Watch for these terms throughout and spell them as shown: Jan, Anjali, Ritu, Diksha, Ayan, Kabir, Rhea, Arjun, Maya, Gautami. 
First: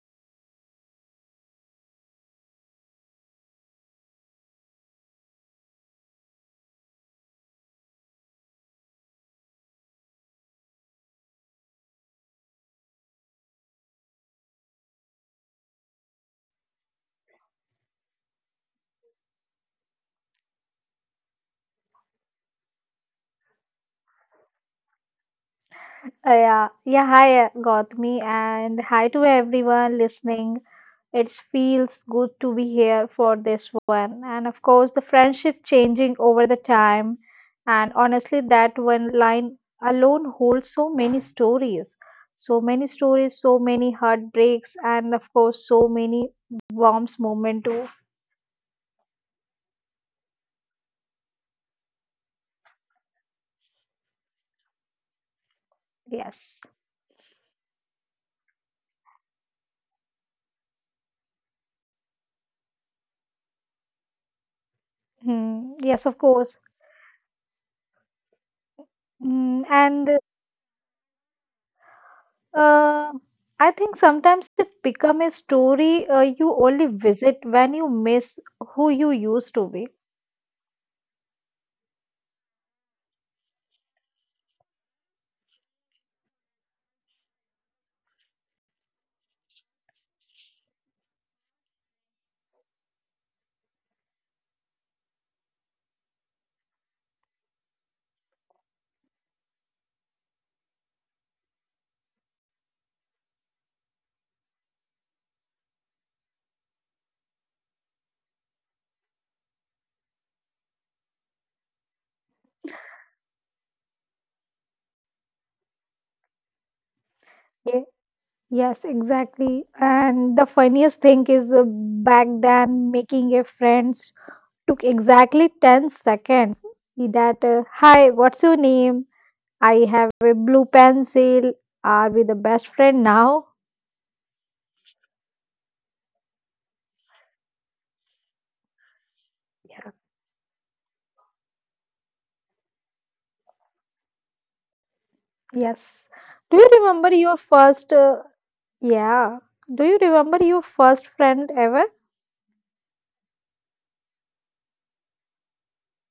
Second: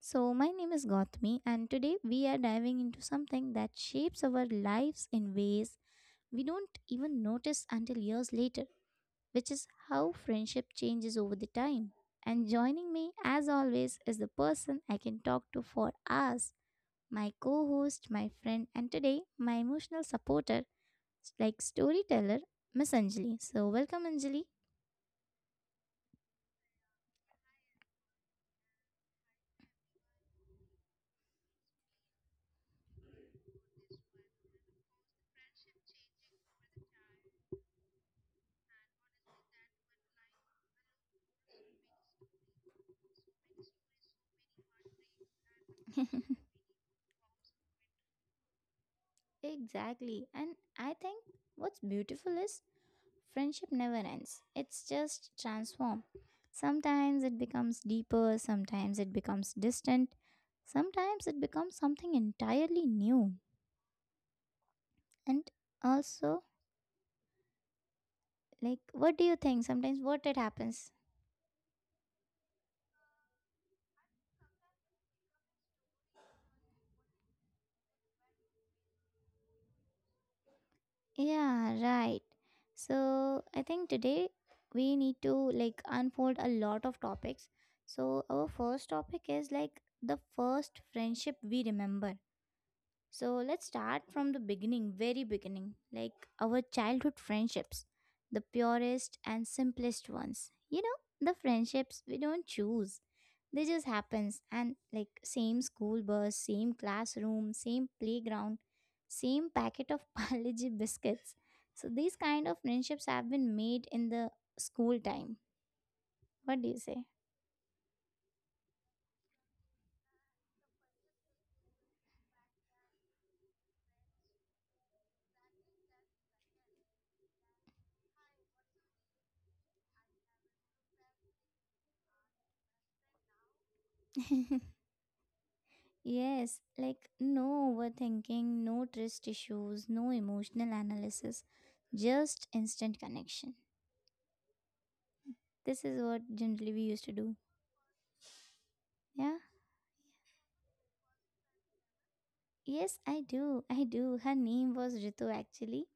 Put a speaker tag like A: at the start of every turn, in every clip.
A: So, my name is Gautami, and today we are diving into something that shapes our lives in ways we don't even notice until years later, which is how friendship changes over the time. And joining me, as always, is the person I can talk to for hours, my co host, my friend, and today my emotional supporter, like storyteller, Miss Anjali. So, welcome, Anjali.
B: Yeah, yeah. Hi, Gautami, and hi to everyone listening. It feels good to be here for this one, and of course, the friendship changing over the time, and honestly, that one line alone holds so many stories, so many stories, so many heartbreaks, and of course, so many warm moments too.
A: Exactly. And I think what's beautiful is friendship never ends, it's just transformed.
B: Yes.
A: Sometimes it becomes deeper, sometimes it becomes distant, sometimes it becomes something entirely new. And
B: Hmm, yes, of
A: also,
B: course.
A: like, what do you
B: Mm,
A: think? Sometimes
B: and
A: what it happens?
B: Uh, I think sometimes it become a story you only visit when you miss who you used to be.
A: Yeah, right. So, I think today we need to like unfold a lot of topics. So, our first topic is like the first friendship we remember. So let's start from the beginning, very beginning, like our childhood friendships, the purest and simplest ones. You know, the friendships we don't choose. They just happens and like same school bus, same classroom, same playground, same packet of Palaji biscuits. So these kind of friendships have been made in the school time. What do you say?
B: Ye- Yes, exactly. And the funniest thing is back then making a friend took exactly 10 seconds. Hi, what's your name? I have a blue pencil. Are we the best friend now?
A: Yes, like no overthinking, no trust
B: Yeah.
A: issues, no emotional analysis, just instant connection. This
B: Yes.
A: is what
B: Do you
A: generally we
B: remember
A: used to
B: your
A: do.
B: first, yeah.
A: Yeah.
B: Do you remember your first friend ever?
A: Yes, I do. I do. Her name was Ritu actually.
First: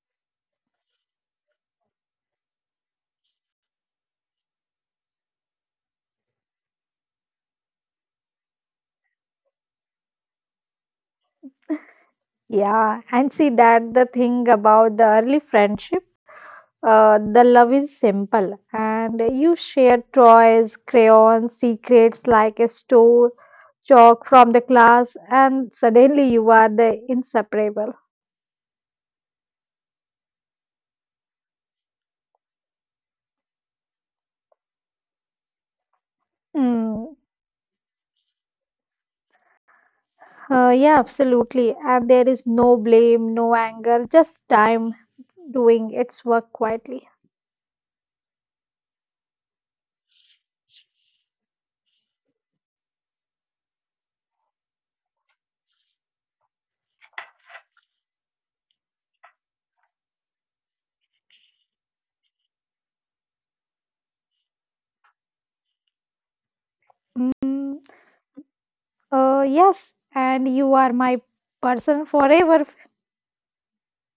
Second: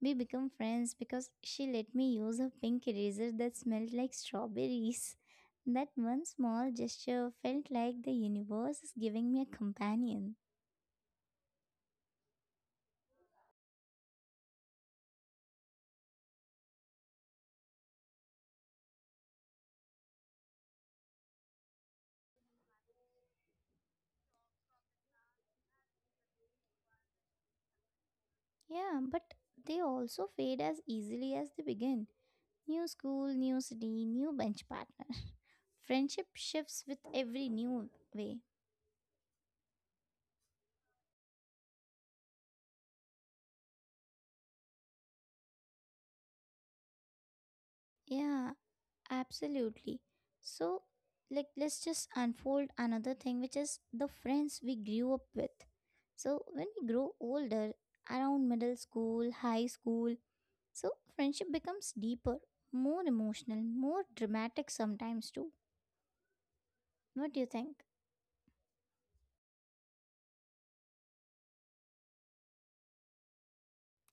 A: We become friends because she let me use a pink eraser that smelled like strawberries. That one small gesture felt like the universe is giving me a companion.
B: Yeah, and see that the thing about the early friendship, the love is simple, and you share toys, crayons, secrets like a store, chalk from the class, and suddenly you are the inseparable.
A: Yeah, but they also fade as easily as they begin. New school, new city, new bench partner. Friendship shifts with
B: Hmm.
A: every new way.
B: Yeah, absolutely. And there is no blame, no anger, just time doing its work quietly.
A: Yeah, absolutely. So, like, let's just unfold another thing, which is the friends we grew up with. So, when we grow older, around middle school, high school, so friendship becomes deeper, more emotional, more dramatic sometimes too. What do you
B: Mm,
A: think?
B: yes, and you are my person forever.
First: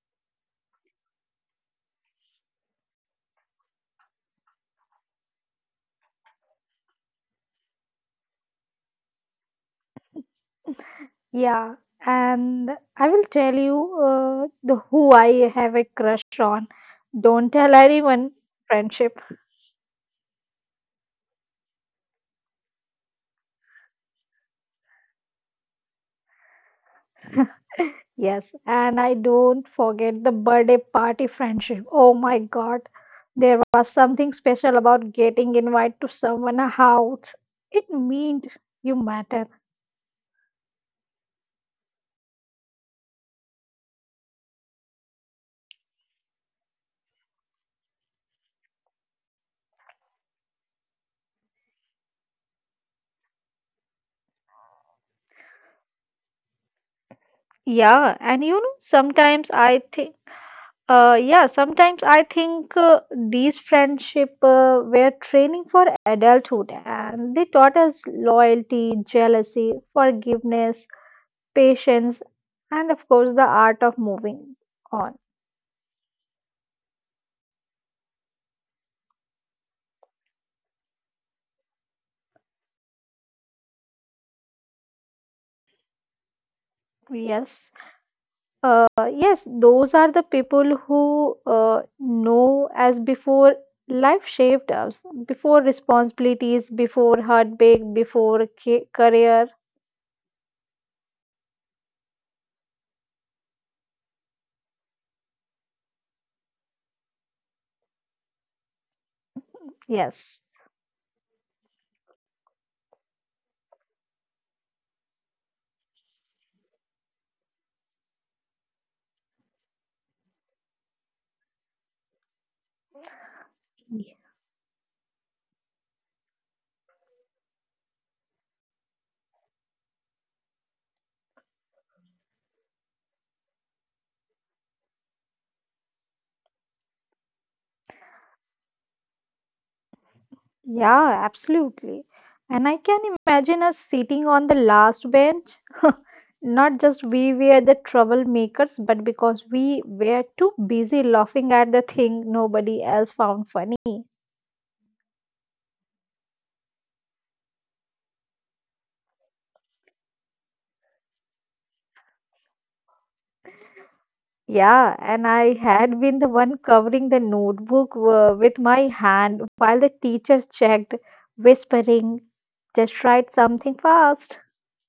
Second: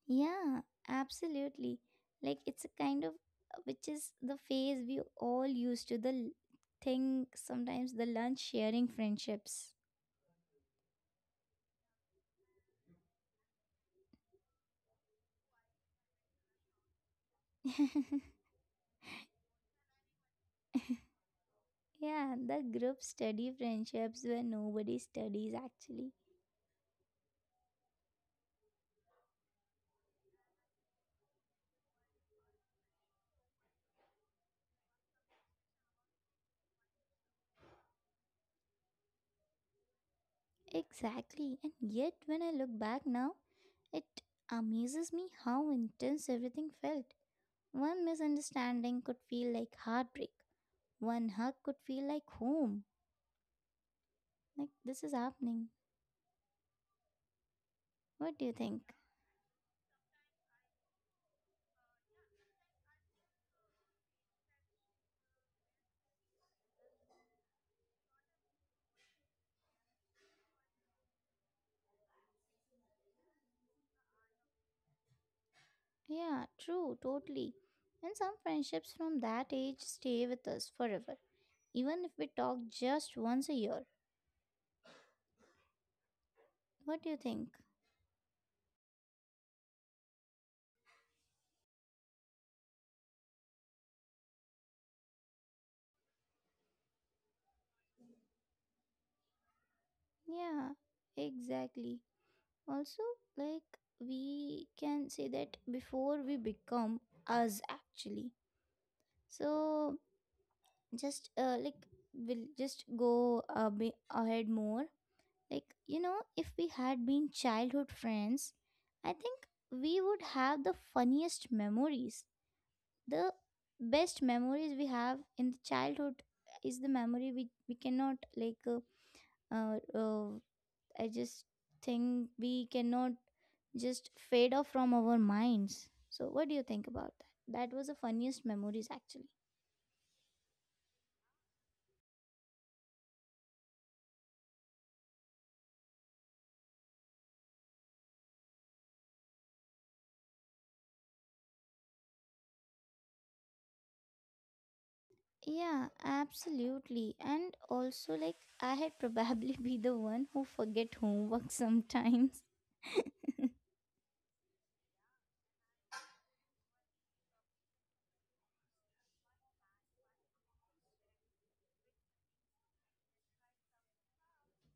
A: Yeah, absolutely. Like it's a kind of which is the phase we all used to the thing sometimes the lunch sharing friendships.
B: Yeah, and I will tell you the who I have a crush on. Don't tell anyone. Friendship.
A: Yeah, the group study friendships where nobody studies actually.
B: Yes, and I don't forget the birthday party friendship. Oh my God, there was something special about getting invited to someone's house. It meant you matter.
A: Exactly. And yet when I look back now, it amazes me how intense everything felt. One misunderstanding could feel like heartbreak. One hug could feel like home. Like this is happening. What do you
B: Yeah,
A: think?
B: and sometimes I think. Yeah, sometimes I think these friendship were training for adulthood, and they taught us loyalty, jealousy, forgiveness, patience, and of course the art of moving on.
A: Yeah, true, totally. And some friendships from that age stay with us forever, even if we talk just once a year. What do you think?
B: Yes, uh, yes, those are the people who know as before life shaped us, before responsibilities, before heartbreak, before career.
A: Yeah, exactly. Also, like, we can say that before we become us, actually. So,
B: Yes.
A: just like, we'll just go a bit ahead more. Like, you know, if we had been childhood friends, I think we would have the funniest memories, the best memories we have in the childhood is the memory we cannot like uh, uh, I just think we cannot just fade off from our minds. So what do you think about that? That was the funniest memories actually.
B: Yeah, absolutely. And I can imagine us sitting on the last bench, not just we were the troublemakers, but because we were too busy laughing at the thing nobody else found funny.
A: Yeah, absolutely. And also like I had probably be the one who forget homework sometimes.
B: Yeah, and I had been the one covering the notebook with my hand while the teacher checked, whispering, just write something fast.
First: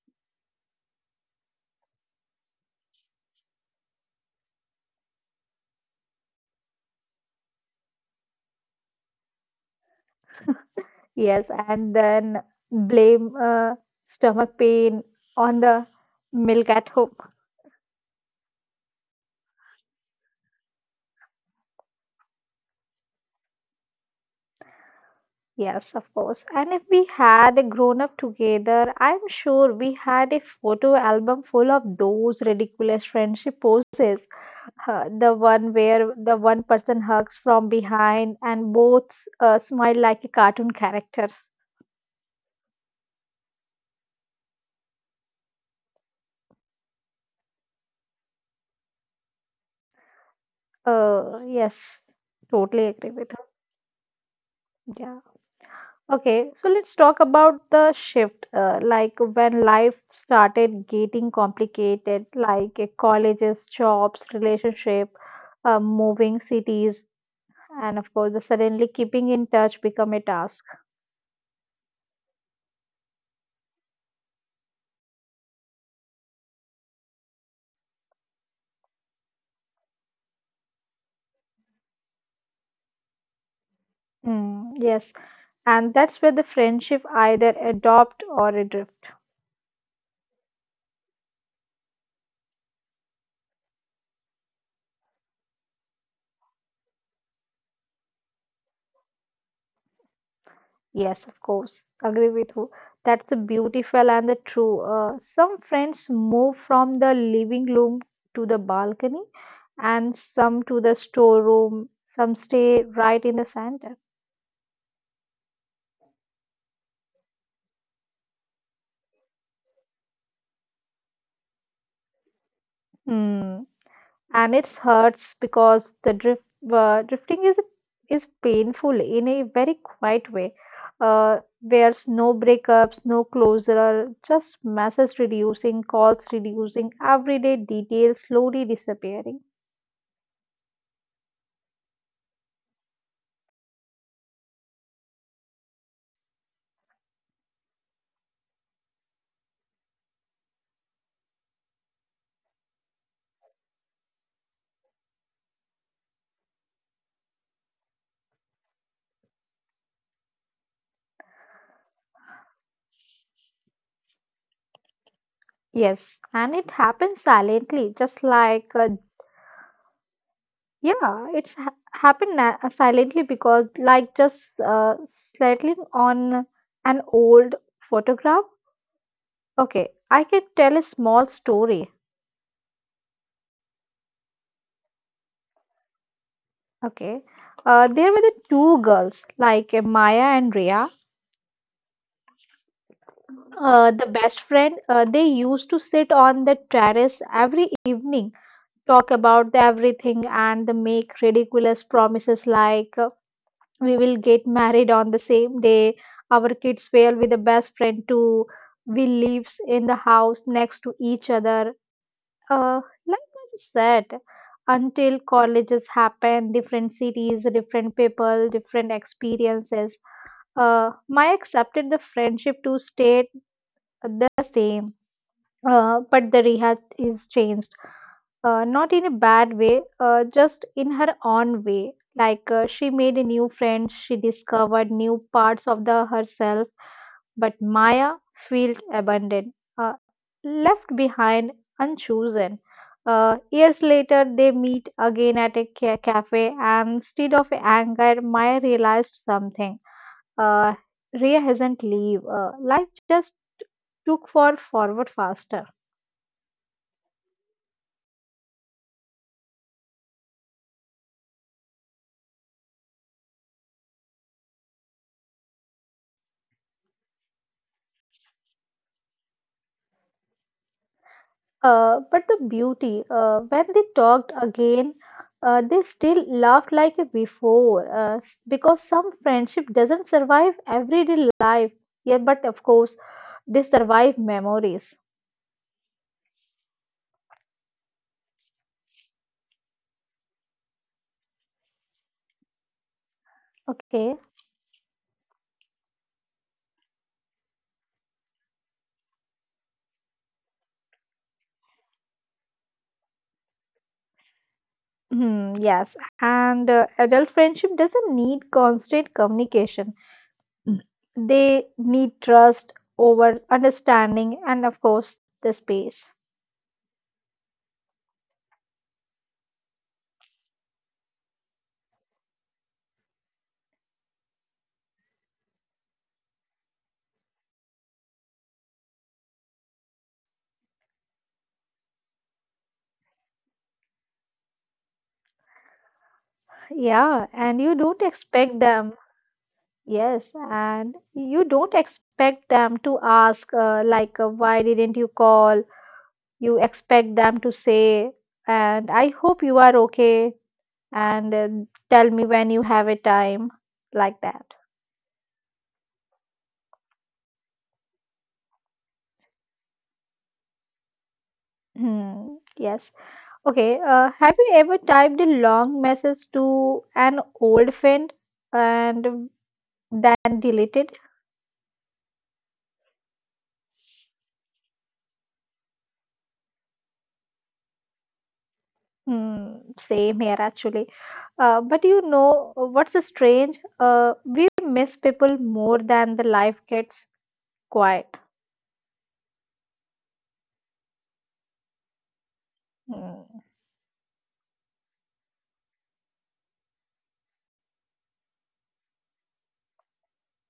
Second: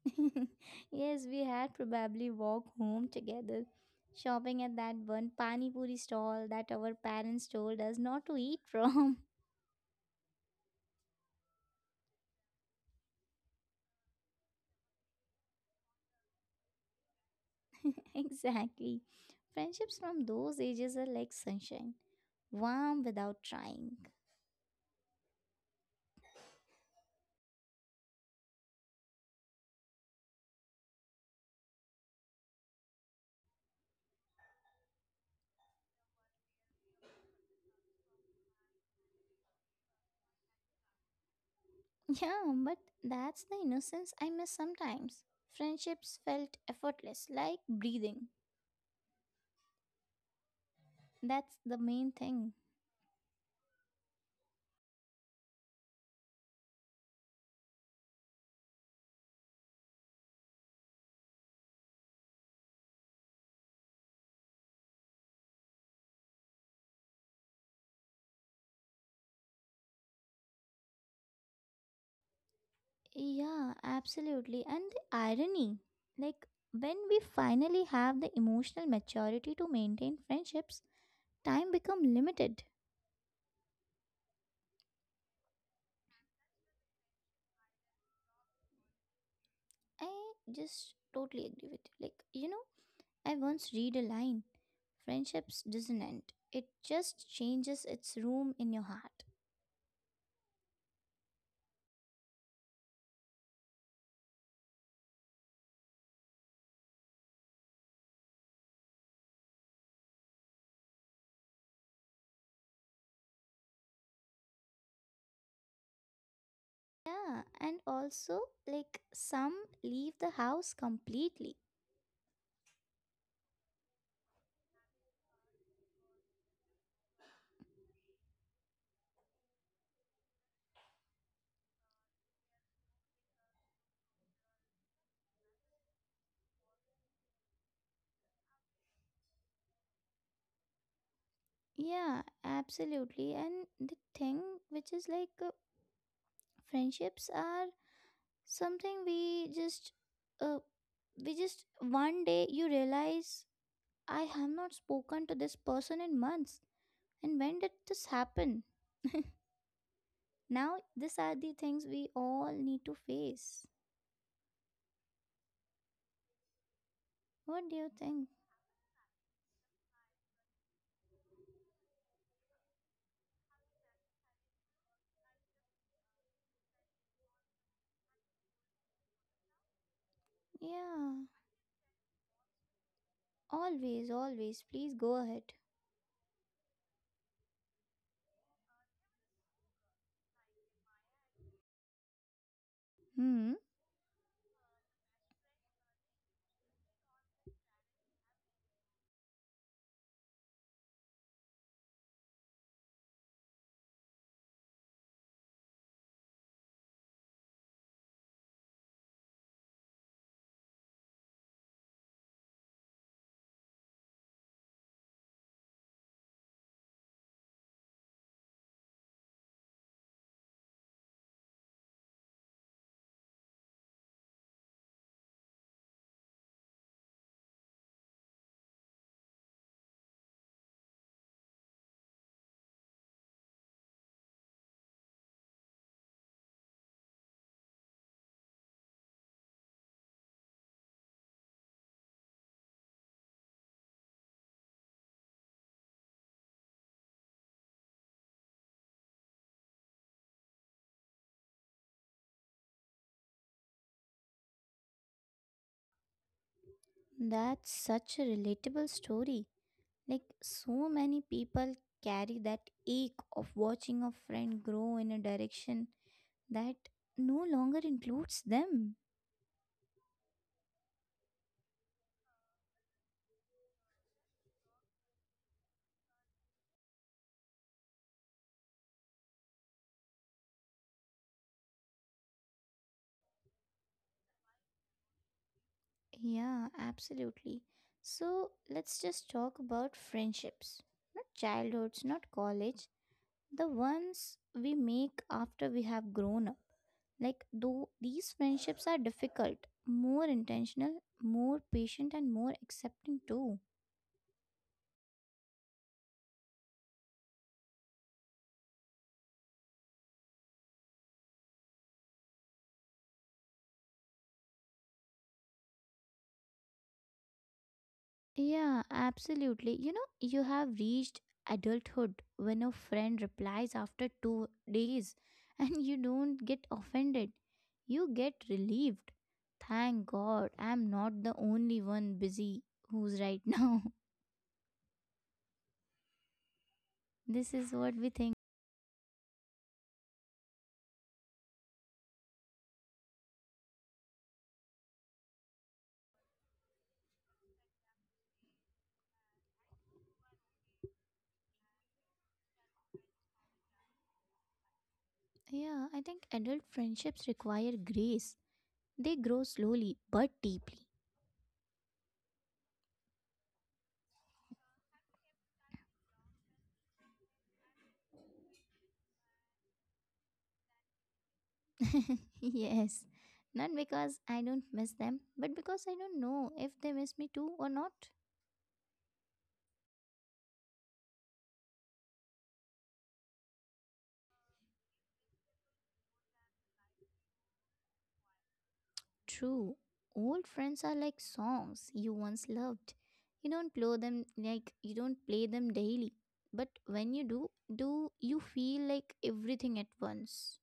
A: Yes, we had probably walked home together, shopping at that one pani puri stall that our parents told us not to eat from.
B: Yes, and then blame stomach pain on the milk at home.
A: Exactly. Friendships from those ages are like sunshine, warm without trying.
B: Yes, of course. And if we had grown up together, I'm sure we had a photo album full of those ridiculous friendship poses. The one where the one person hugs from behind and both smile like a cartoon characters.
A: Yeah, but that's the innocence I miss sometimes. Friendships felt effortless, like breathing. That's the main thing.
B: Yes, totally agree with her. Yeah. Okay, so let's talk about the shift, like when life started getting complicated, like colleges, jobs, relationship, moving cities, and of course, the suddenly keeping in touch become a task.
A: Yeah, absolutely. And the irony, like when we finally have the emotional maturity to maintain friendships, time become limited.
B: Mm, yes, and that's where the friendship either adopt or
A: I
B: adrift.
A: just totally agree with you. Like, you know, I once read a line, friendships doesn't end. It just changes its room in your heart.
B: Yes, of course. Agree with you. That's the beautiful and the true. Some friends move from the living room to the balcony, and some to the storeroom. Some stay right in the center.
A: Yeah, and also like some leave the house completely.
B: Hmm. And it hurts because the drifting is painful in a very quiet way. There's no breakups, no closure, just messages reducing, calls reducing, everyday details slowly disappearing.
A: Yeah, absolutely. And the thing which is like friendships are something uh, we just one day you realize I have not spoken to this person in months and when did this happen? Now these are the things we all need to face.
B: Yes, and it happens
A: What do you
B: silently, just
A: think?
B: like yeah, it's happened silently, because like just uh, settling on an old photograph. Okay, I can tell a
A: Yeah,
B: small story.
A: always, always please go ahead.
B: Okay, there were the two girls, like Maya and Rhea,
A: Hmm,
B: the best friend. They used to sit on the terrace every evening, talk about everything, and they make ridiculous promises like, we will get married on the same day, our kids will be the best friend too, we lives in the house next to each other, uh, life is set, until colleges happen, different cities, different people, different experiences. My accepted the friendship to stay the same, but the rehat is changed, not in a bad way, just in her own way. Like she made a new friend, she discovered new parts of the herself, but Maya felt abandoned, left behind, unchosen. Years later, they meet again at a cafe, and instead of anger, Maya realized something. Uh, Rhea hasn't leave. Life just took forward faster.
A: that's such a relatable story. Like so many people carry that ache of watching a friend grow in a direction that no longer includes them.
B: But the beauty, when they talked again, they still laughed like before, because some friendship doesn't survive everyday life. Yeah, but of course, they survive memories.
A: Yeah, absolutely. So let's just talk about friendships. Not childhoods, not college, the
B: Okay.
A: ones we make after we have grown up. Like, though these friendships are difficult, more intentional, more patient, and more accepting too.
B: Hmm, yes, and adult friendship doesn't need constant communication. Mm. They need trust over understanding and, of course, the space.
A: Yeah, absolutely. You know, you have reached adulthood when a friend replies after 2 days and you don't get offended. You get relieved. Thank God I'm not the only one busy who's right now.
B: Yeah,
A: This
B: and
A: is
B: you
A: what we
B: don't
A: think.
B: expect them Yes, and you don't expect them to ask, like, why didn't you call? You expect them to say, and I hope you are okay, and tell me when you have a time, like that.
A: Yeah, I think adult friendships require grace. They grow slowly but deeply.
B: Hmm, yes. Okay, have you ever typed a long message to an old friend and then deleted?
A: Yes. Not because I don't miss them, but because I don't know if they miss me too or not.
B: Hmm, same here actually. But you know what's strange? We miss people more than the life gets quiet.
A: True, old friends are like songs you once loved.
B: Hmm.
A: You don't play them daily, but when you do, do you feel like everything at once?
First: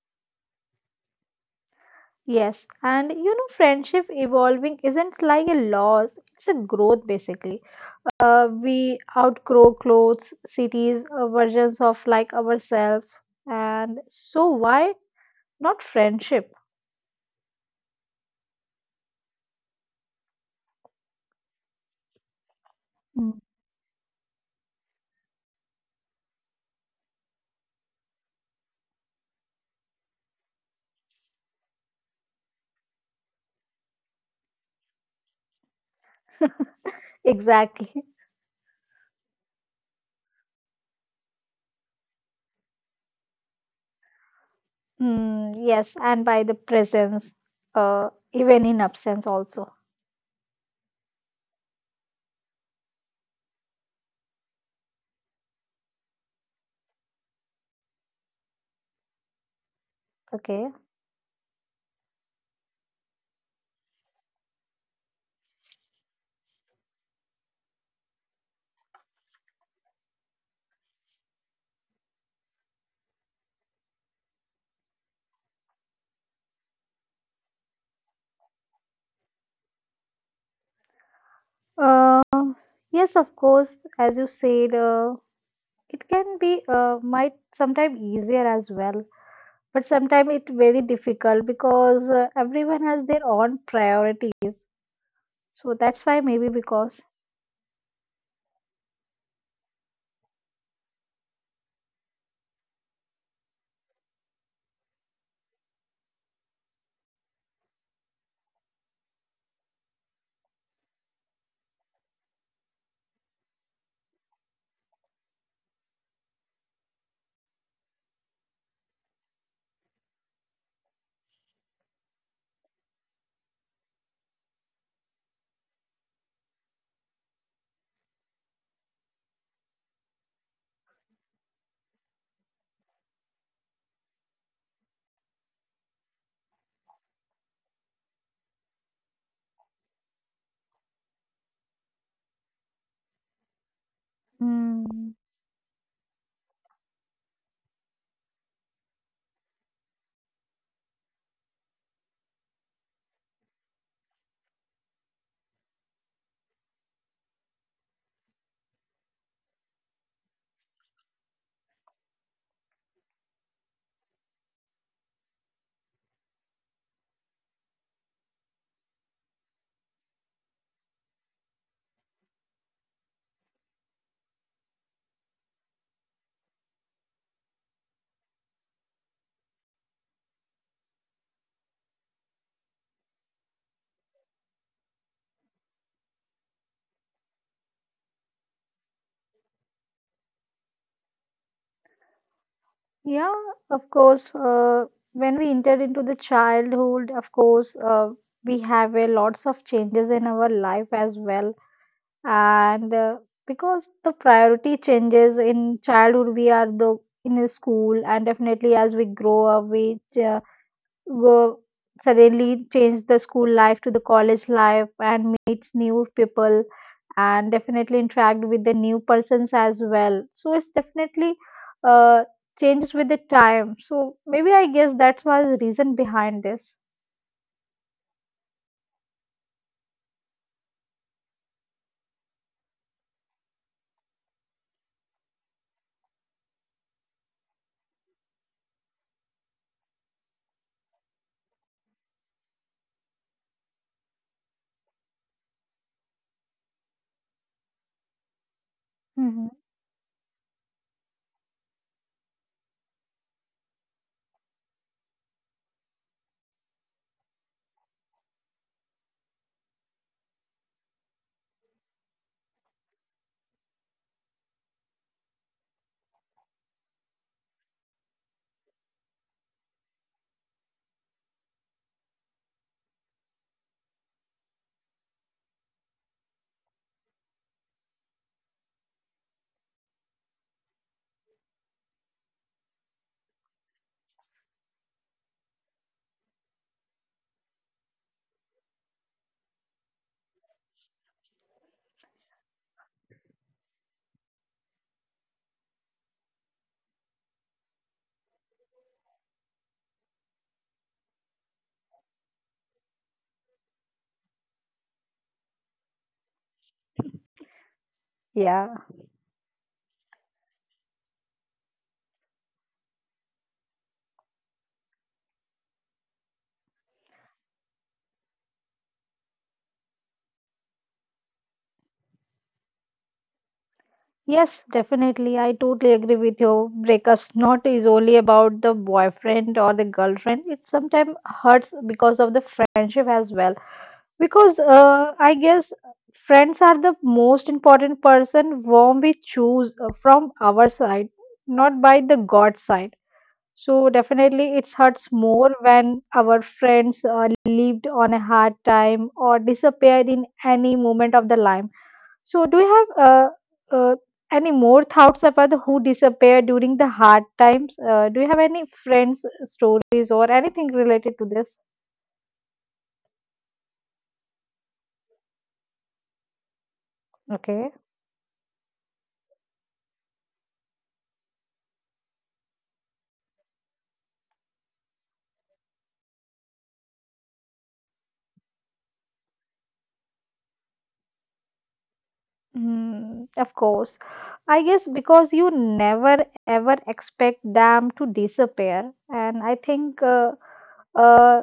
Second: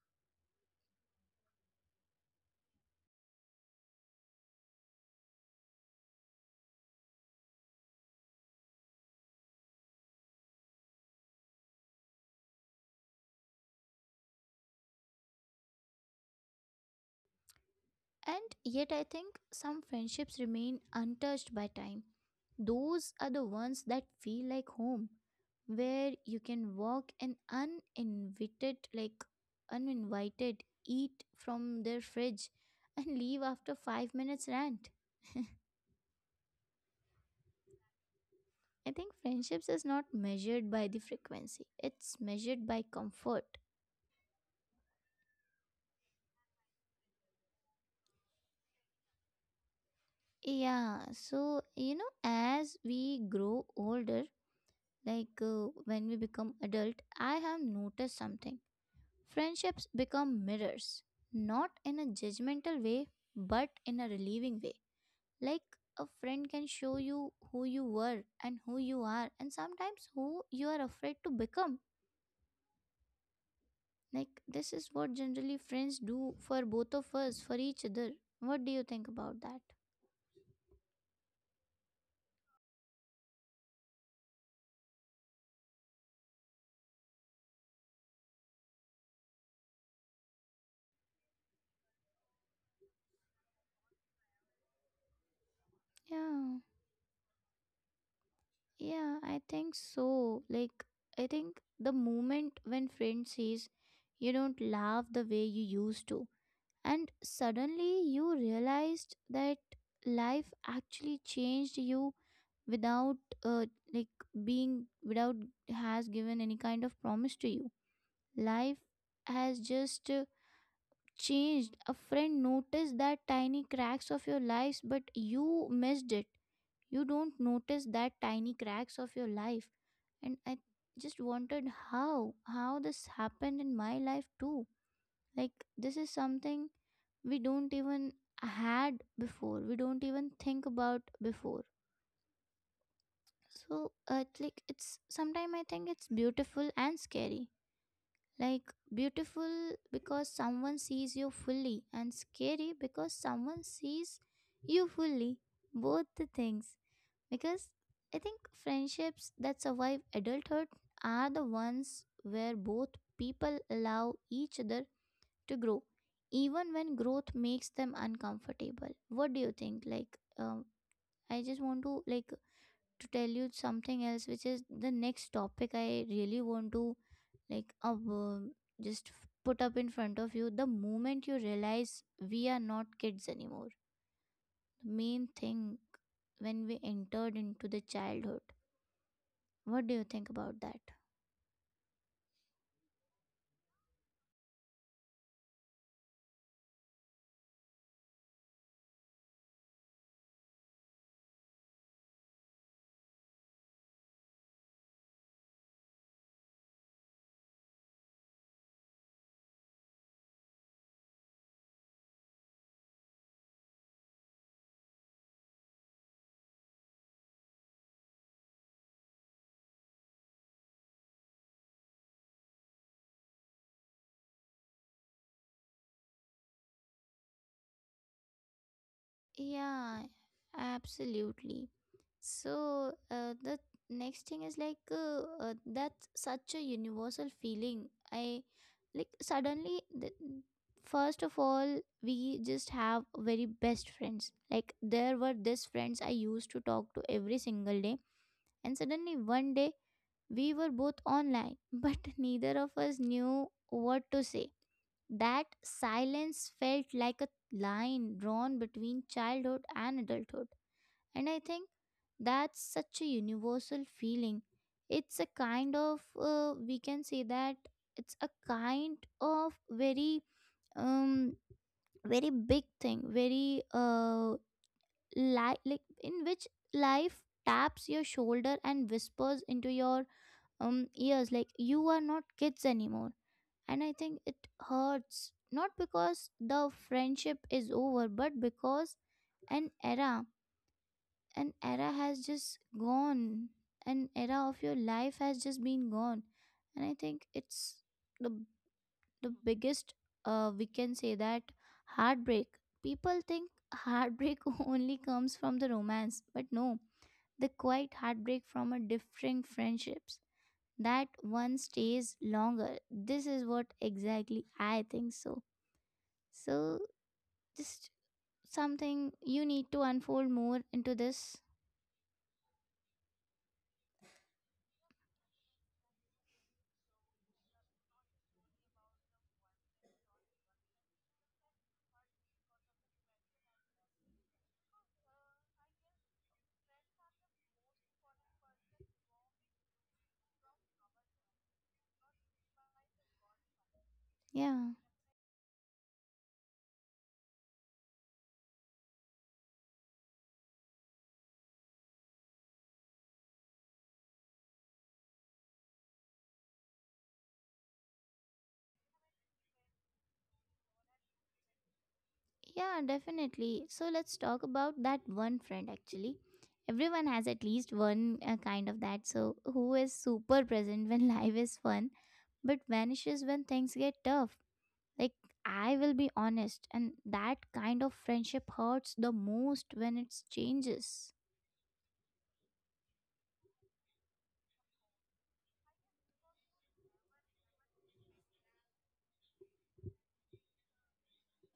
B: Yes, and friendship evolving isn't like a loss, it's a growth basically. We outgrow clothes, cities, versions of like ourselves, and so why not friendship?
A: And yet, I think some friendships remain untouched by time. Those
B: Hmm.
A: are the ones that feel like home, where you can walk and uninvited, like uninvited, eat from their fridge, and leave after 5 minutes rant.
B: Exactly.
A: I think friendships is not measured by the frequency, it's measured by comfort.
B: Mm, yes, and by the presence, even in absence, also.
A: Yeah, so you know, as we grow older, like when we become adult, I have noticed something. Friendships become
B: Okay.
A: mirrors, not in a judgmental way, but in a relieving way. Like a friend can show you who you were and who you are, and sometimes who you are afraid to become. Like, this is what generally friends do for both of us, for each other. What do you think about that?
B: Uh, yes, of course, as you said, it can be might sometimes easier as well, but sometimes it's very difficult because everyone has their own priorities. So that's why maybe
A: Yeah,
B: because,
A: yeah, I think so. Like, I think the moment when friend says you don't laugh the way you used to, and suddenly you realized that life actually changed you without, uh, like, being without has given any kind of promise to you. Life has just changed. A friend noticed that tiny cracks of your lives, but you missed it. You don't notice that tiny cracks of your life. And I just wondered how this happened in my life too. Like, this is something we don't even had before, we don't even think about before. So, like, it's
B: mm,
A: sometimes I think it's beautiful and scary. Like beautiful because someone sees you fully, and scary because someone sees you fully. Both the things. Because I think friendships that survive adulthood are the ones where both people allow each other to grow, even when growth makes them uncomfortable. What do you think? Like, I just want to like to tell you something else which is the next topic I really want to like just put up in front of you, the moment you realize we are not kids anymore, the main thing, when we entered into the childhood. What do you think about that?
B: yeah, of course, when we enter into the childhood, of course, we have a lots of changes in our life as well, and because the priority changes in childhood, we are the in a school, and definitely as we grow up, we uh, go suddenly change the school life to the college life and meets new people, and definitely interact with the new persons as well. So it's definitely uh, changes with the time. So maybe I guess that's why the reason behind this.
A: Yeah, absolutely. So the next thing is like that's such a universal feeling. I like suddenly the, first of all we just have very best friends. Like there were these friends I used to talk to every single day, and suddenly
B: Hmm.
A: one day we were both online, but neither of us knew what to say. That silence felt like a line drawn between childhood and adulthood. And I think that's such a universal feeling. It's a kind of, we can say that it's a kind of very, um, very big thing, very, like in which life taps your shoulder and whispers into your ears, like you are not kids anymore. And I think it hurts not because the friendship is over but because an era an era has just gone, an era of your life has just been gone. And I think it's the the biggest, we can say that, heartbreak. People think heartbreak only comes from the romance, but no, the quiet heartbreak
B: Yeah.
A: from a different friendships, that one stays longer. This is what exactly I think. So, so just something you need to unfold more into this.
B: Yes, definitely. I totally agree with you. Breakups not is only about the boyfriend or the girlfriend. It sometimes hurts because of the friendship as well. Because I guess friends are the most important person whom we choose from our side, not by the God side. So definitely, it
A: Yeah.
B: hurts more when our friends lived on a hard time or disappeared in any moment of the life. So, do you have uh, any more thoughts about the who disappear during the hard times? Do you have any friends' stories or anything related to this?
A: Yeah, definitely. So let's talk about that one friend actually. Everyone has at least
B: Okay.
A: one kind of that. So who is super present when life is fun but vanishes when things get tough. Like I will be honest and that kind of friendship hurts the most when it changes.
B: Mm, of course. I guess because you never ever expect them to disappear. And I think, uh,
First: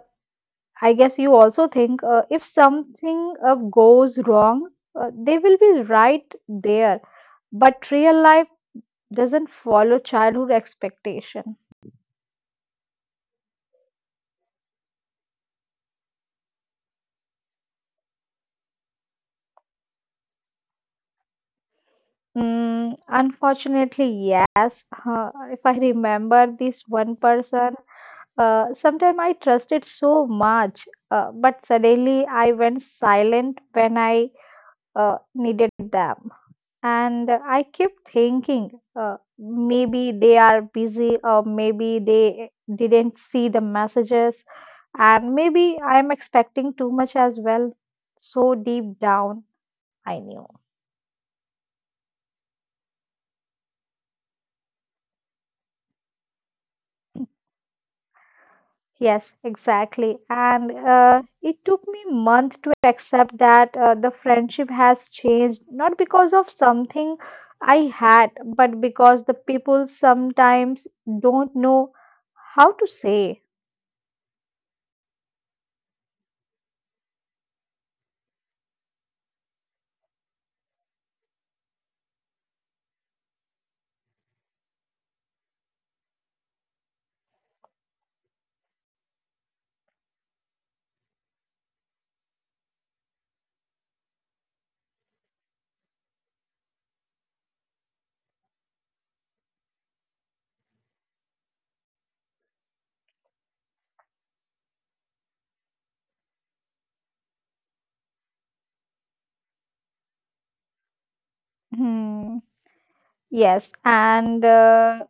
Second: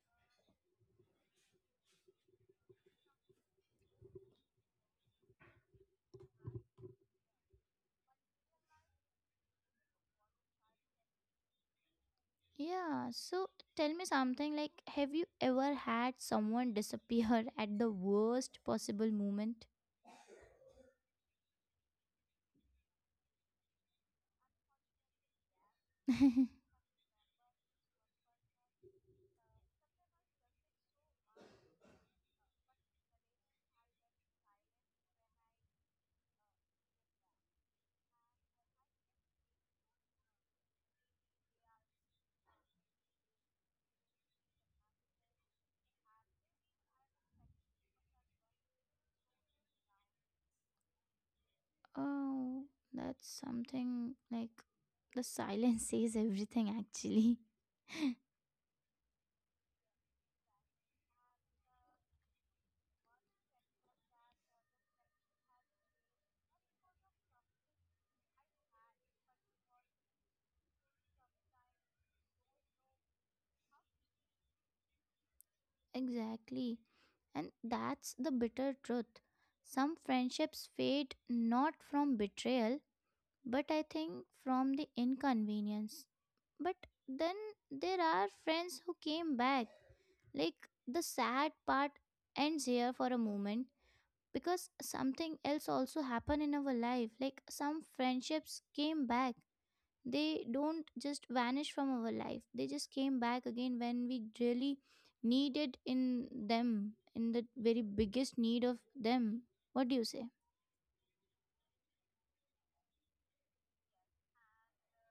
B: I guess you also think if something goes wrong, they will be right there. But real life doesn't follow childhood expectation.
A: Yeah, so tell me something, like have you ever had someone disappear at the worst possible moment?
B: Unfortunately, yes. If I remember this one person, sometime I trusted so much, but suddenly I went silent when I needed them. And I kept thinking, maybe they are busy, or maybe they didn't see the messages, and maybe I'm expecting too much as well. So deep down, I knew.
A: Oh, that's something like the silence says everything, actually.
B: Yes, exactly. And it took me months to accept that the friendship has changed, not because of something I had, but because the people sometimes don't know how to say.
A: Exactly. And that's the bitter truth. Some friendships fade not from betrayal, but I think from the inconvenience. But then there are friends who came back. Like the sad part ends here for a moment because something else also happened in our life. Like some friendships came back, they don't just vanish from our life, they just came back again when we really needed in them, in the very biggest need of them. What do you say?
B: Hmm. Yes, and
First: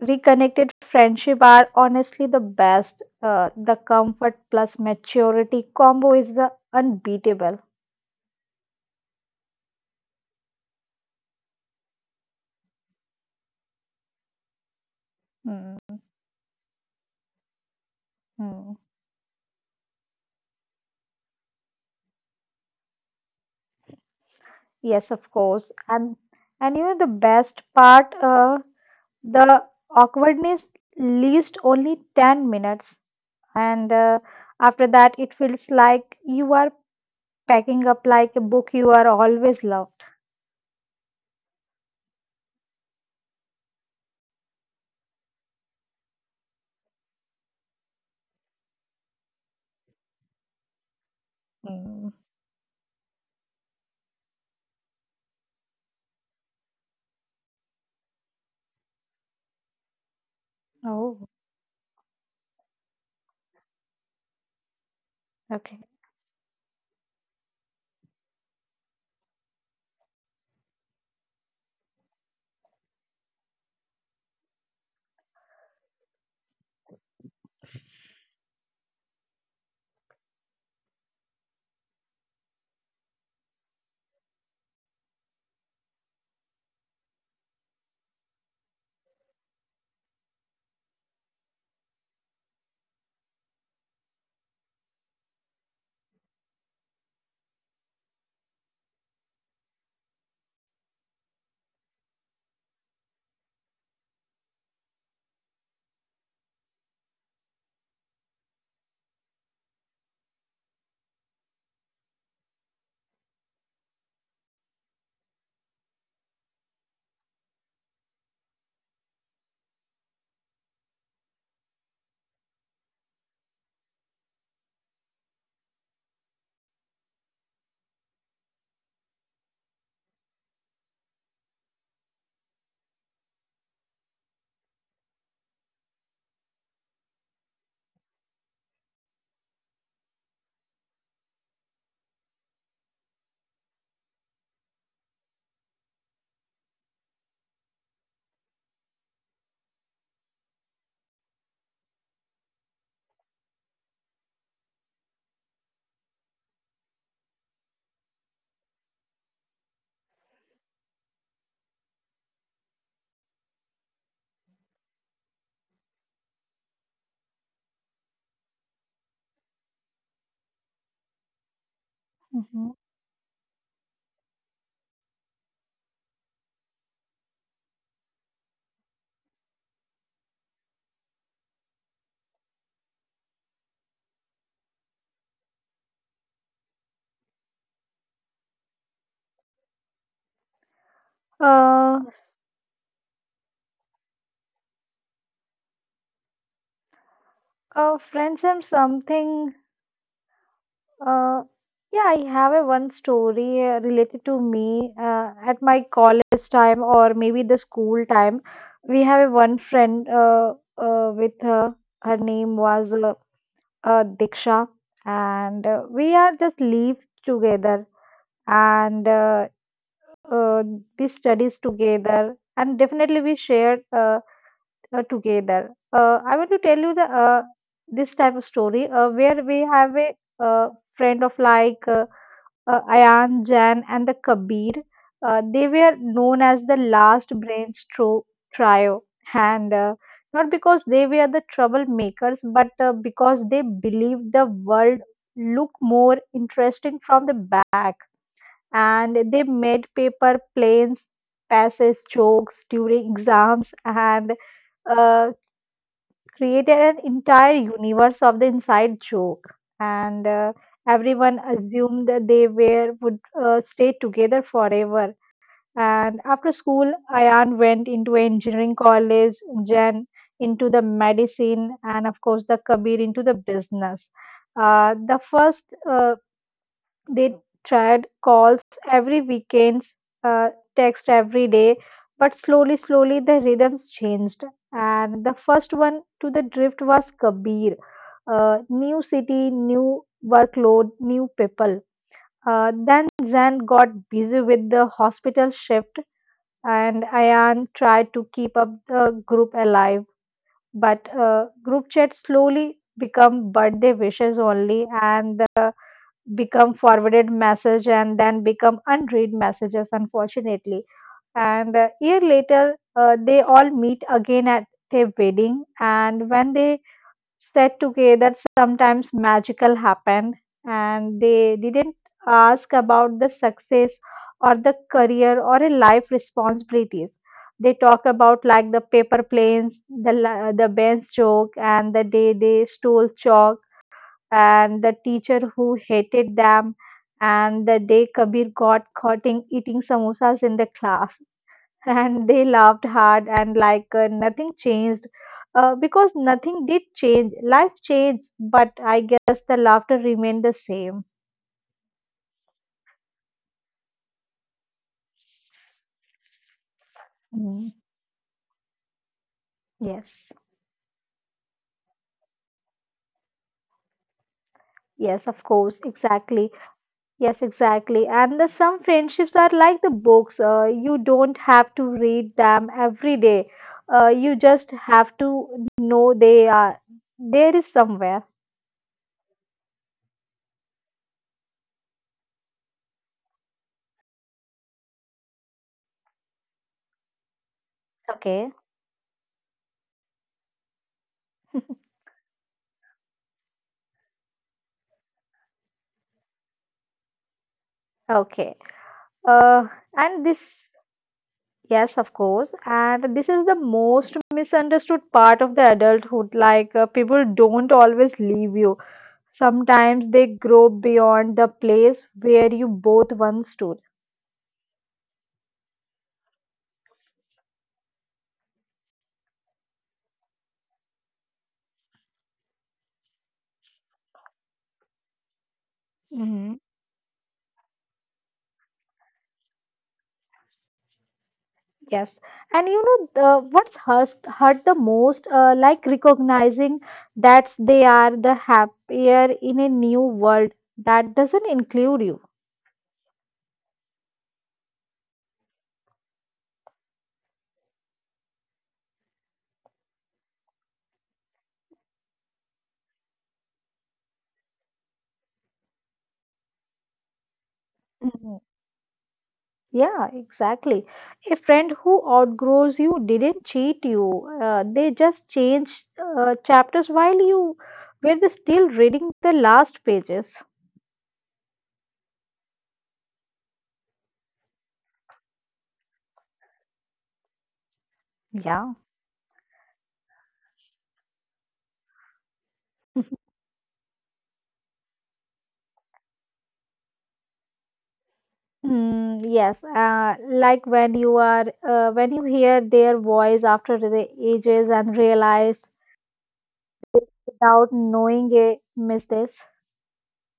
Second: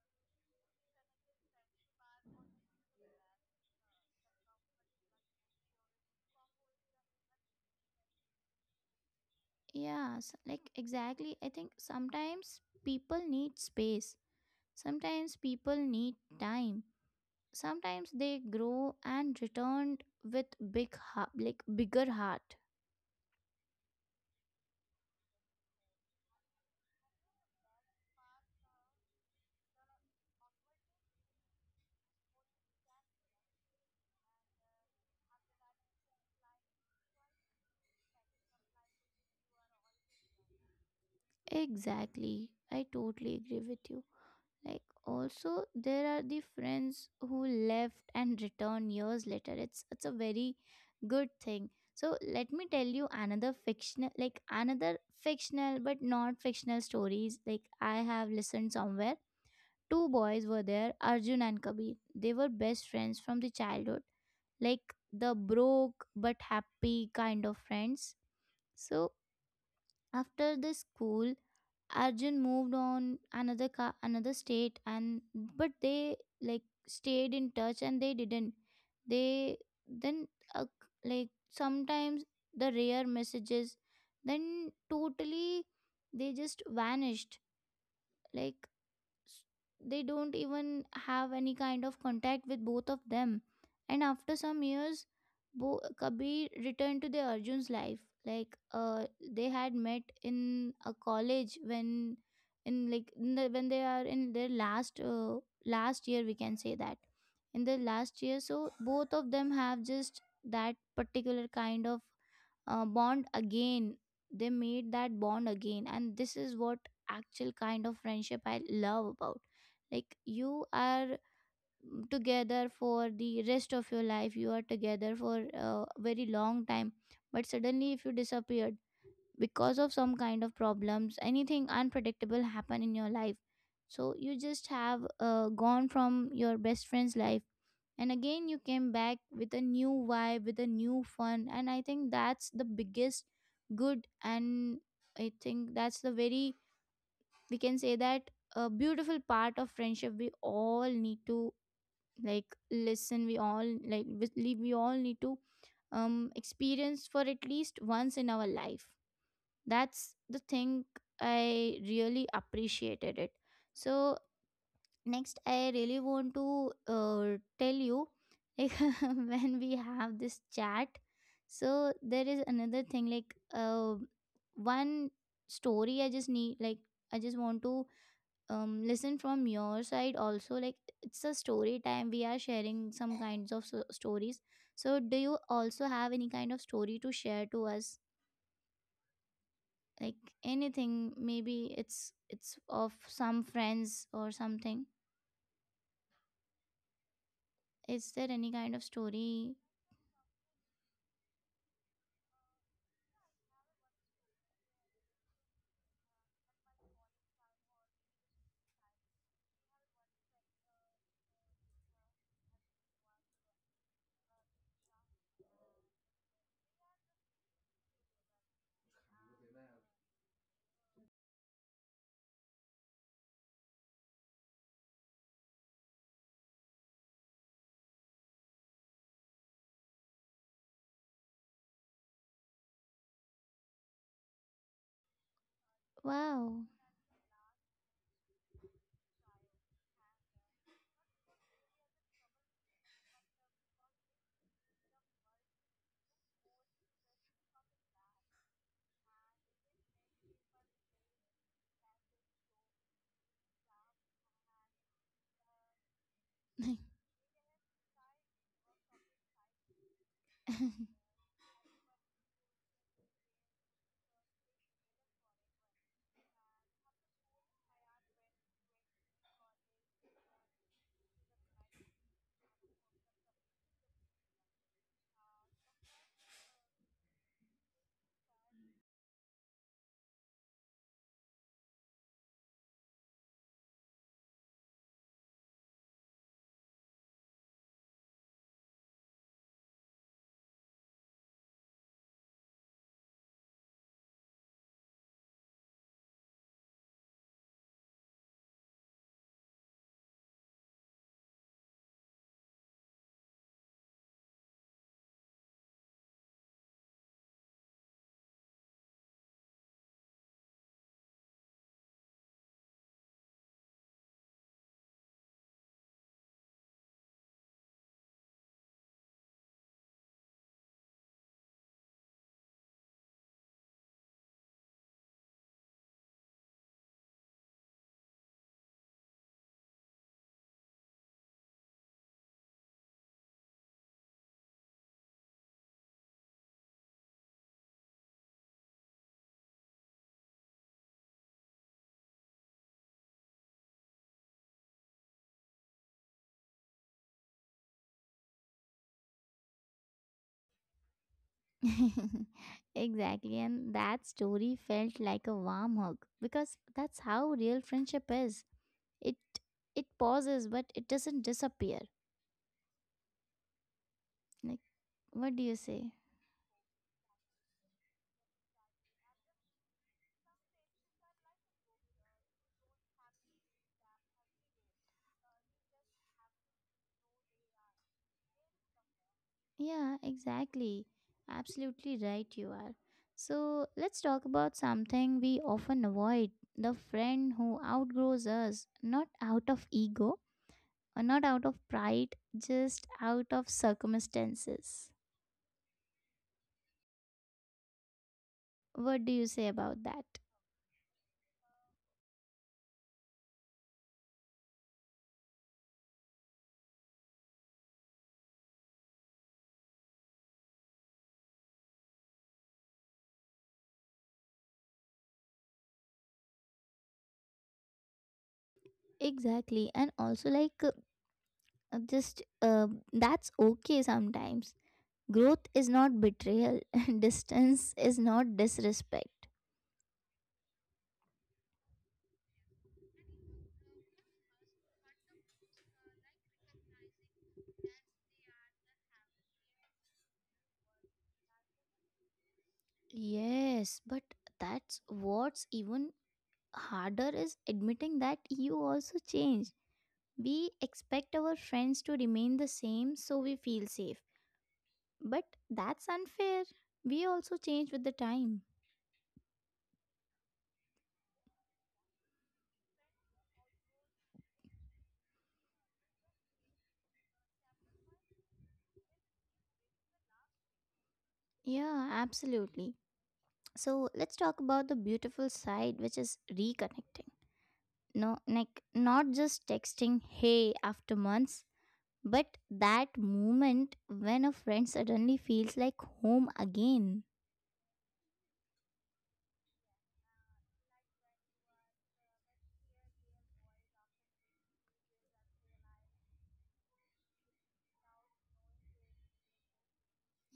B: reconnected friendship are honestly the best. The comfort plus maturity combo is the unbeatable.
A: Yes, like exactly, I think sometimes people need space, sometimes people
B: Hmm.
A: need time, sometimes they
B: Hmm.
A: grow and return with big heart, like bigger heart.
B: Yes, of course. And you know the best part, the awkwardness lasts only 10 minutes, and after that it feels like you are packing up like a book you are always loved.
A: Exactly, I totally agree with you. Like also there are the friends who left and returned years later. It's a very good thing. So
B: Mm.
A: let me tell you another fictional, like another fictional but not fictional stories, like I have listened somewhere. Two boys were there, Arjun and
B: Oh,
A: Kabir. They were best friends from the childhood, like the broke
B: okay.
A: but happy kind of friends. So after the school, Arjun moved on another state, and but they like stayed in touch, and they didn't, they then uh, like sometimes the rare messages, then totally they just vanished. like s- they don't even have any kind of contact with both of them. And after some years, Kabir returned to the Arjun's life. Like they had met in a college when, in like in the, when they are in their last last year, we can say that, in the last year. So both of them have just that particular kind of bond again, they made that bond again, and this is what actual kind of friendship I love about. Like you are, mm, together for the rest of your life, you are together for a very long time, but suddenly if you disappeared because of some kind of problems, anything unpredictable happen in your life, so you just have gone from your best friend's life, and again you came back with a new vibe, with a new fun, and I think that's the biggest good. And I think that's the very, we can say that, a beautiful part of friendship we all need to, like listen, we all like we all need to experience for at least once in our life. That's the thing, I really appreciated it. So next I really want to tell you like, when we have this chat, so there is another thing like
B: Hmm.
A: one story I just need, like I just want to listen from your side also. Like it's a story time, we are sharing some kinds of stories. So do you also have any kind of story to share to us, like anything, maybe it's of
B: Uh,
A: some friends or something? Is there any kind of story?
B: Friends, and something. Uh, yeah, I have a one story related to me at my college time or maybe the school time. We have a one friend with her. Her name was Diksha, and we are just live together, and uh, we studies together, and definitely we shared together. I want to tell you the this type of story where we have a uh, friend of like. Ayan, Jan, and the Kabir. They were known as the
A: Wow.
B: last brains trio, and not because they were the troublemakers, but because they believed the world looked more interesting from the back. And they made paper planes, passes, jokes during exams, and uh, created an entire universe of the inside joke, and everyone assumed that they were would stay together forever. And after school, Ayan went into engineering college, Jen into the medicine, and of course, the Kabir into the business. The first they tried calls every weekend, uh, text every day, but slowly, slowly the rhythms changed. And the first one to the drift was Kabir. New city, new workload, new people. Then Zan got busy with the hospital shift, and Ayan tried to keep up the group alive, but group chat slowly become birthday wishes only, and become forwarded message and then become unread messages, unfortunately. And a year later they all meet again at a wedding, and when they sat together, sometimes magical happened, and they didn't ask about the success or the career or a life responsibilities. They talk about like the paper planes, the bench joke and the day they stole chalk and the teacher who hated them and the day kabir got caught in eating samosas in the class. And they laughed hard and like nothing changed, because nothing did change. Life changed, but I guess the laughter remained the same.
A: Exactly. And that story felt like a warm hug because that's how real
B: Mm,
A: friendship is. It it
B: yes.
A: pauses but it doesn't disappear. Like,
B: Yes, of
A: what do you
B: course,
A: say?
B: exactly. Yes, exactly. Some friendships are like the books. You don't have to read them every day. You just have to know they are there is somewhere.
A: Yeah, exactly. Absolutely right you are. So let's talk about something we often avoid. The friend who outgrows
B: Okay.
A: us, not out of ego or not out of pride, just out of circumstances.
B: Okay.
A: What do you say
B: Uh,
A: about that?
B: and this, yes, of course. And this is the most misunderstood part of the adulthood. Like, people don't always leave you. Sometimes they grow beyond the place where you both once stood.
A: Exactly. And also, like, just that's okay sometimes. Growth is not betrayal, and distance is not disrespect.
B: Yes, and you know, what's hurt the most, like recognizing that they are the happier in a new world that doesn't include you.
A: Yes, but that's what's even harder is admitting that you also change. We expect our friends to remain the same so we feel safe. But that's unfair. We also change with the
B: Mhm.
A: time.
B: Yeah, exactly. A friend who outgrows you didn't cheat you. They just changed chapters while you were still reading the last pages.
A: Yeah, absolutely. So let's talk about the beautiful side, which is reconnecting. No,
B: Yeah.
A: like not just texting hey after months, but that moment when a friend suddenly feels like home again.
B: Mm, yes, like when you are when you hear their voice after the ages and realize it without knowing it, miss this.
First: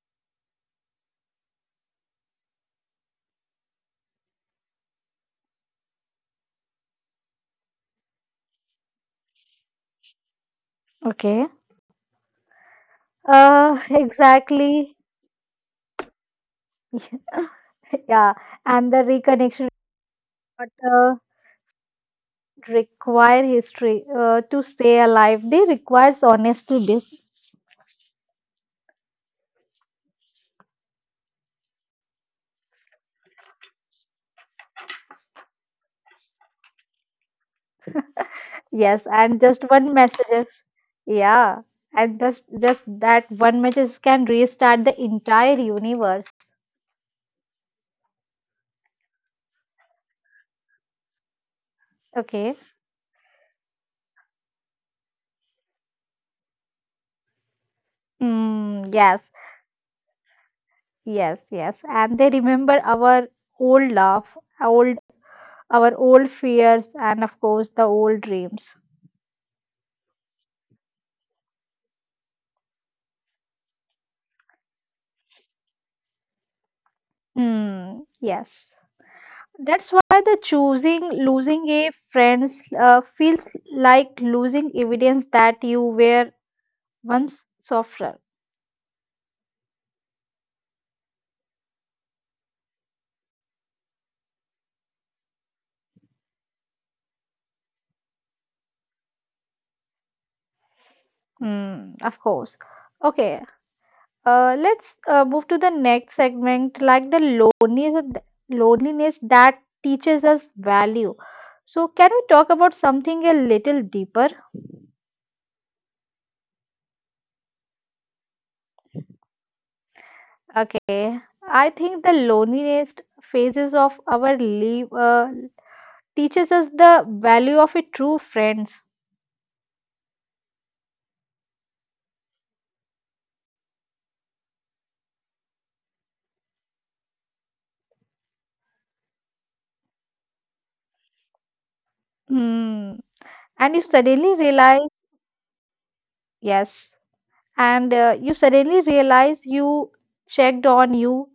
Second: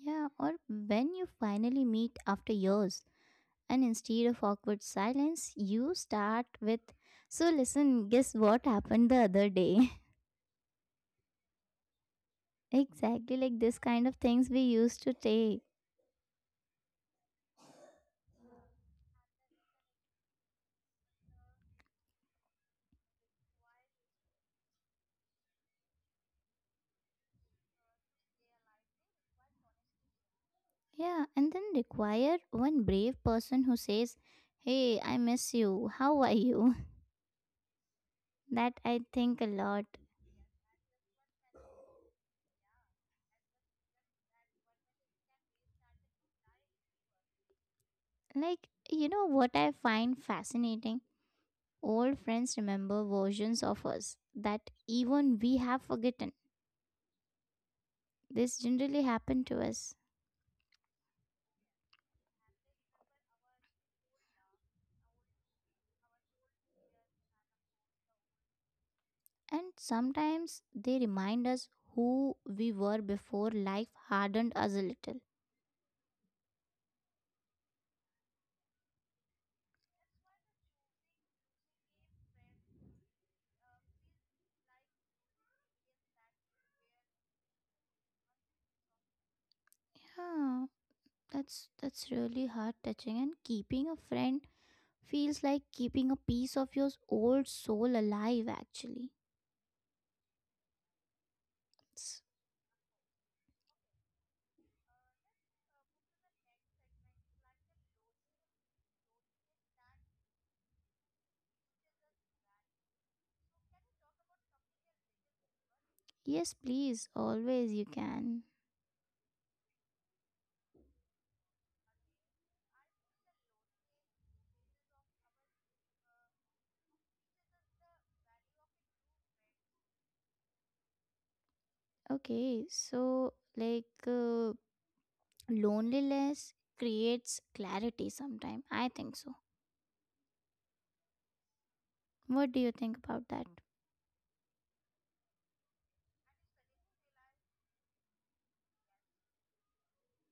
A: Yeah, or when you finally meet after years and instead of awkward silence you start with, so listen, guess what happened the other day.
B: Okay.
A: Exactly, like this kind of things we
B: Exactly.
A: used to take.
B: Yeah, and the reconnection. But, uh, Require history to stay alive. They requires honesty. This,
A: Yeah, and then require one brave person who says, hey, I miss you, how are you? That
B: yes,
A: I
B: and
A: think a
B: just
A: lot.
B: one messages. Yeah, and just that one message can restart the entire universe.
A: Like, you know what I find fascinating? Old
B: Okay.
A: friends remember versions of us that even we have forgotten. This
B: Mm,
A: generally
B: yes,
A: happened to us.
B: yes, yes. And they remember our old love, old, our old fears, and of course the old dreams.
A: And sometimes they remind us who we were before life hardened us a little.
B: Mm, yes. That's why the choosing losing a friend feels like losing evidence that you were once softer.
A: Yeah, that's really heart touching, and keeping a friend feels like keeping a piece of your old soul alive actually.
B: Hmm, of course.
A: It's-
B: Okay, let's move to the next segment, like the loneliness, loneliness that teaches us value. So, can we talk about something a little deeper?
A: Yes, please, always you can.
B: Okay, I think the loneliest phases of our life teaches us the value of a true friends.
A: Okay, so like loneliness creates clarity sometimes. I think so.
B: Hmm.
A: What do you
B: And you
A: think about
B: suddenly
A: that?
B: realize, yes, and you suddenly realize you checked on you,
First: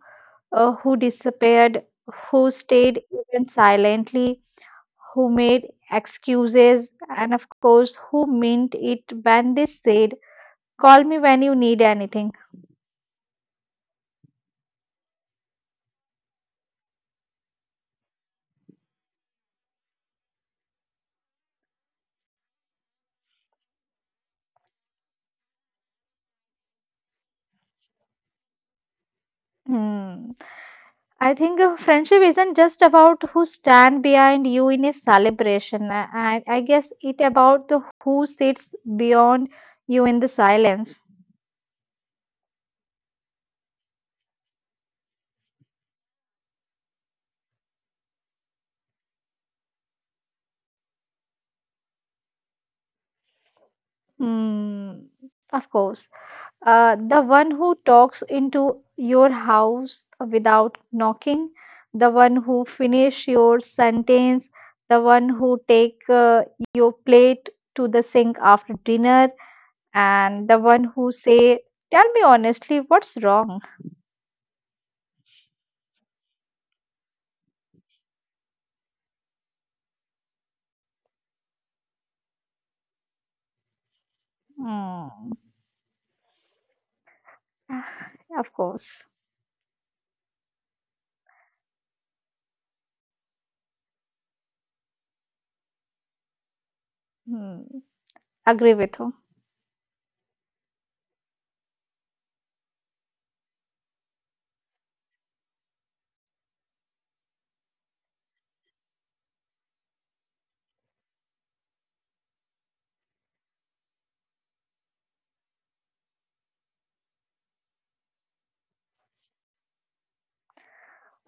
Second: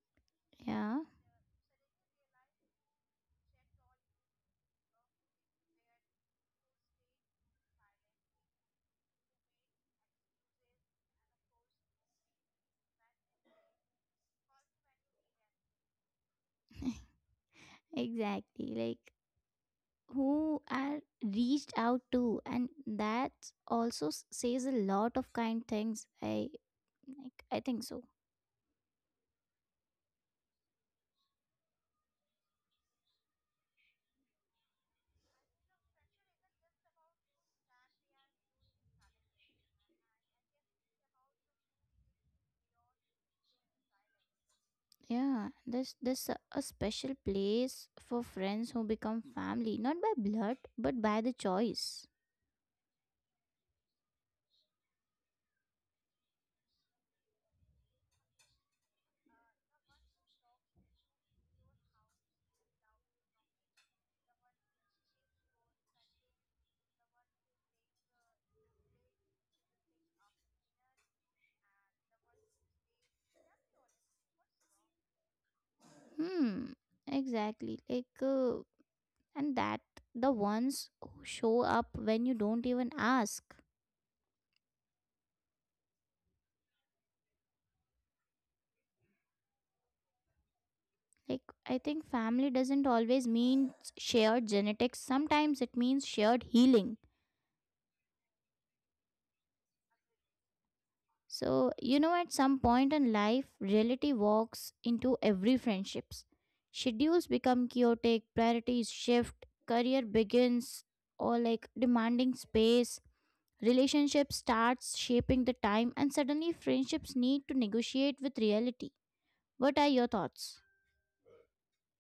B: who
A: Yeah,
B: disappeared, who stayed even silently, who made excuses, and of course, who meant it when they said, "Call me when you need anything."
A: exactly. Like, who are reached out to, and that also says a lot of kind things. I like, I think so.
B: Hmm. I think friendship isn't just about who stand behind you in a celebration. I guess it about the who sits beyond you in the silence.
A: Yeah, there's a special place for friends who become family, not by blood, but by the choice.
B: Hmm, of course. The one who talks into your house without knocking, the one who finish your sentence, the one who take your plate to the sink after dinner, and the one who say, "Tell me honestly, what's wrong?"
A: Hmm. Exactly. Like. And that, the ones who show up when you don't even ask.
B: Hmm. Of course.
A: Like, I think family doesn't always mean shared genetics, sometimes it means shared healing.
B: Hmm. Agree with you.
A: So, you know, at some point in life reality walks into every friendships. Schedules become chaotic, priorities shift, career begins or like demanding space, relationship starts shaping the time, and suddenly friendships need to negotiate with reality. What are your thoughts?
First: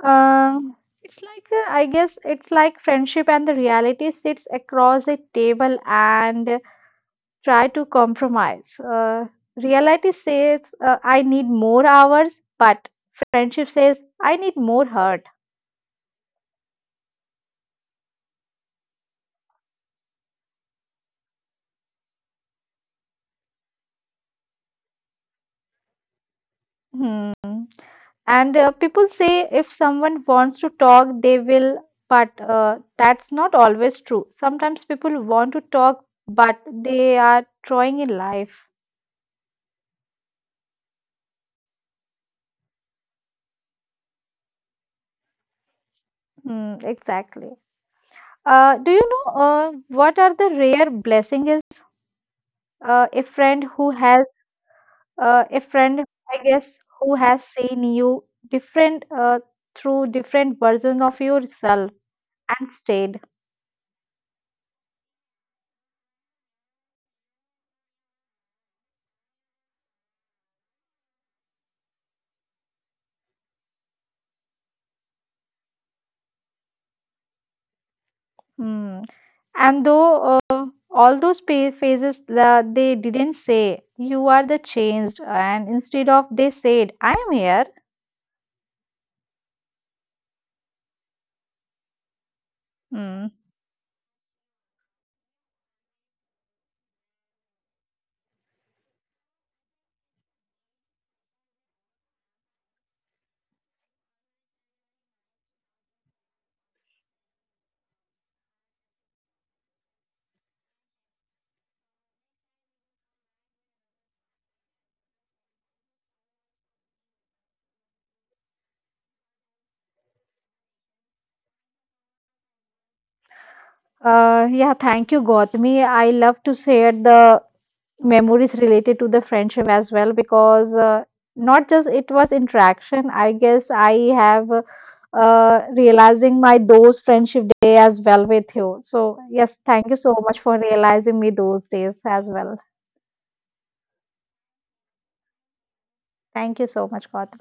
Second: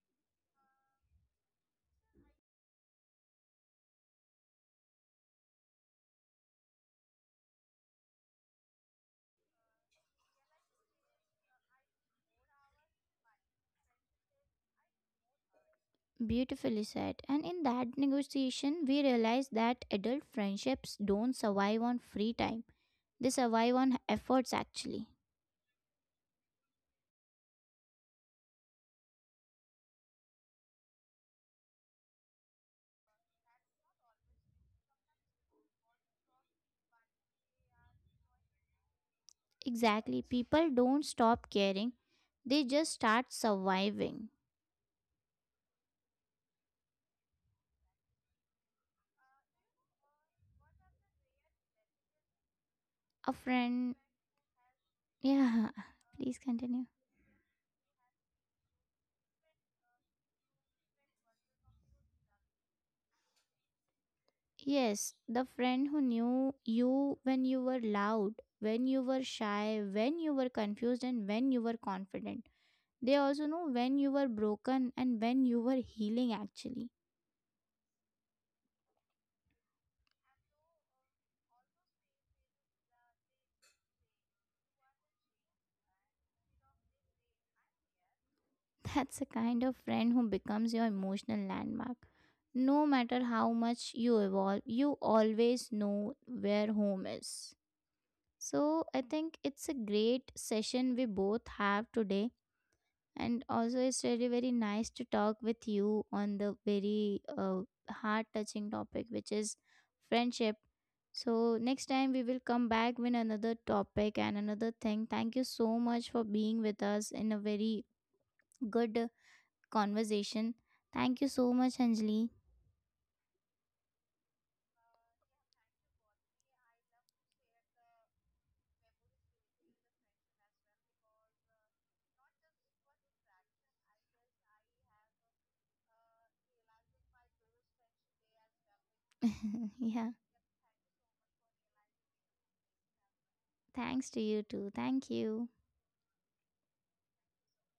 B: Um, it's like I guess it's like friendship and the reality sits across a table and try to compromise. Reality says I need more hours, but friendship says I need more hurt.
A: Beautifully said. And in that negotiation, we realized that adult friendships don't survive on free time, they survive on efforts actually.
B: Hmm. And people say if someone wants to talk, they will, but that's not always true. Sometimes people want to talk, but they are trying in life.
A: Exactly. People don't stop caring, they just start surviving.
B: Hmm, exactly. Do you know what are the rare blessing is, uh,
A: A
B: a friend
A: friend.
B: who has
A: Yeah,
B: a friend,
A: please
B: I
A: continue.
B: guess, who has seen you different through different versions of yourself and stayed.
A: Yes, the friend who knew you when you were loud, when you were shy, when you were confused, and when you were confident. They also know when you were broken and when you were healing actually.
B: Hmm. And though all those phases, they didn't say you are the changed, and instead of they said I am here.
A: That's the kind of friend who becomes your emotional landmark. No matter how
B: Hmm.
A: much you evolve, you always know where home is. So I think it's a great session we both have today. And also, it's really very nice to talk with you on the very heart touching topic, which is friendship. So, next time we will come back with another topic and another thing. Thank you so much for being with us in a very good conversation. Thank you so much, Anjali.
B: Yeah, thank you, Gautami. I love to share the memories related to the friendship as well, because not just it was interaction. I guess I have realizing my those friendship day as well with you. So yes,
A: Yeah,
B: thank you so much for realizing me those days as well.
A: thanks to you too. Thank you.
B: Thank you so much, Gautami.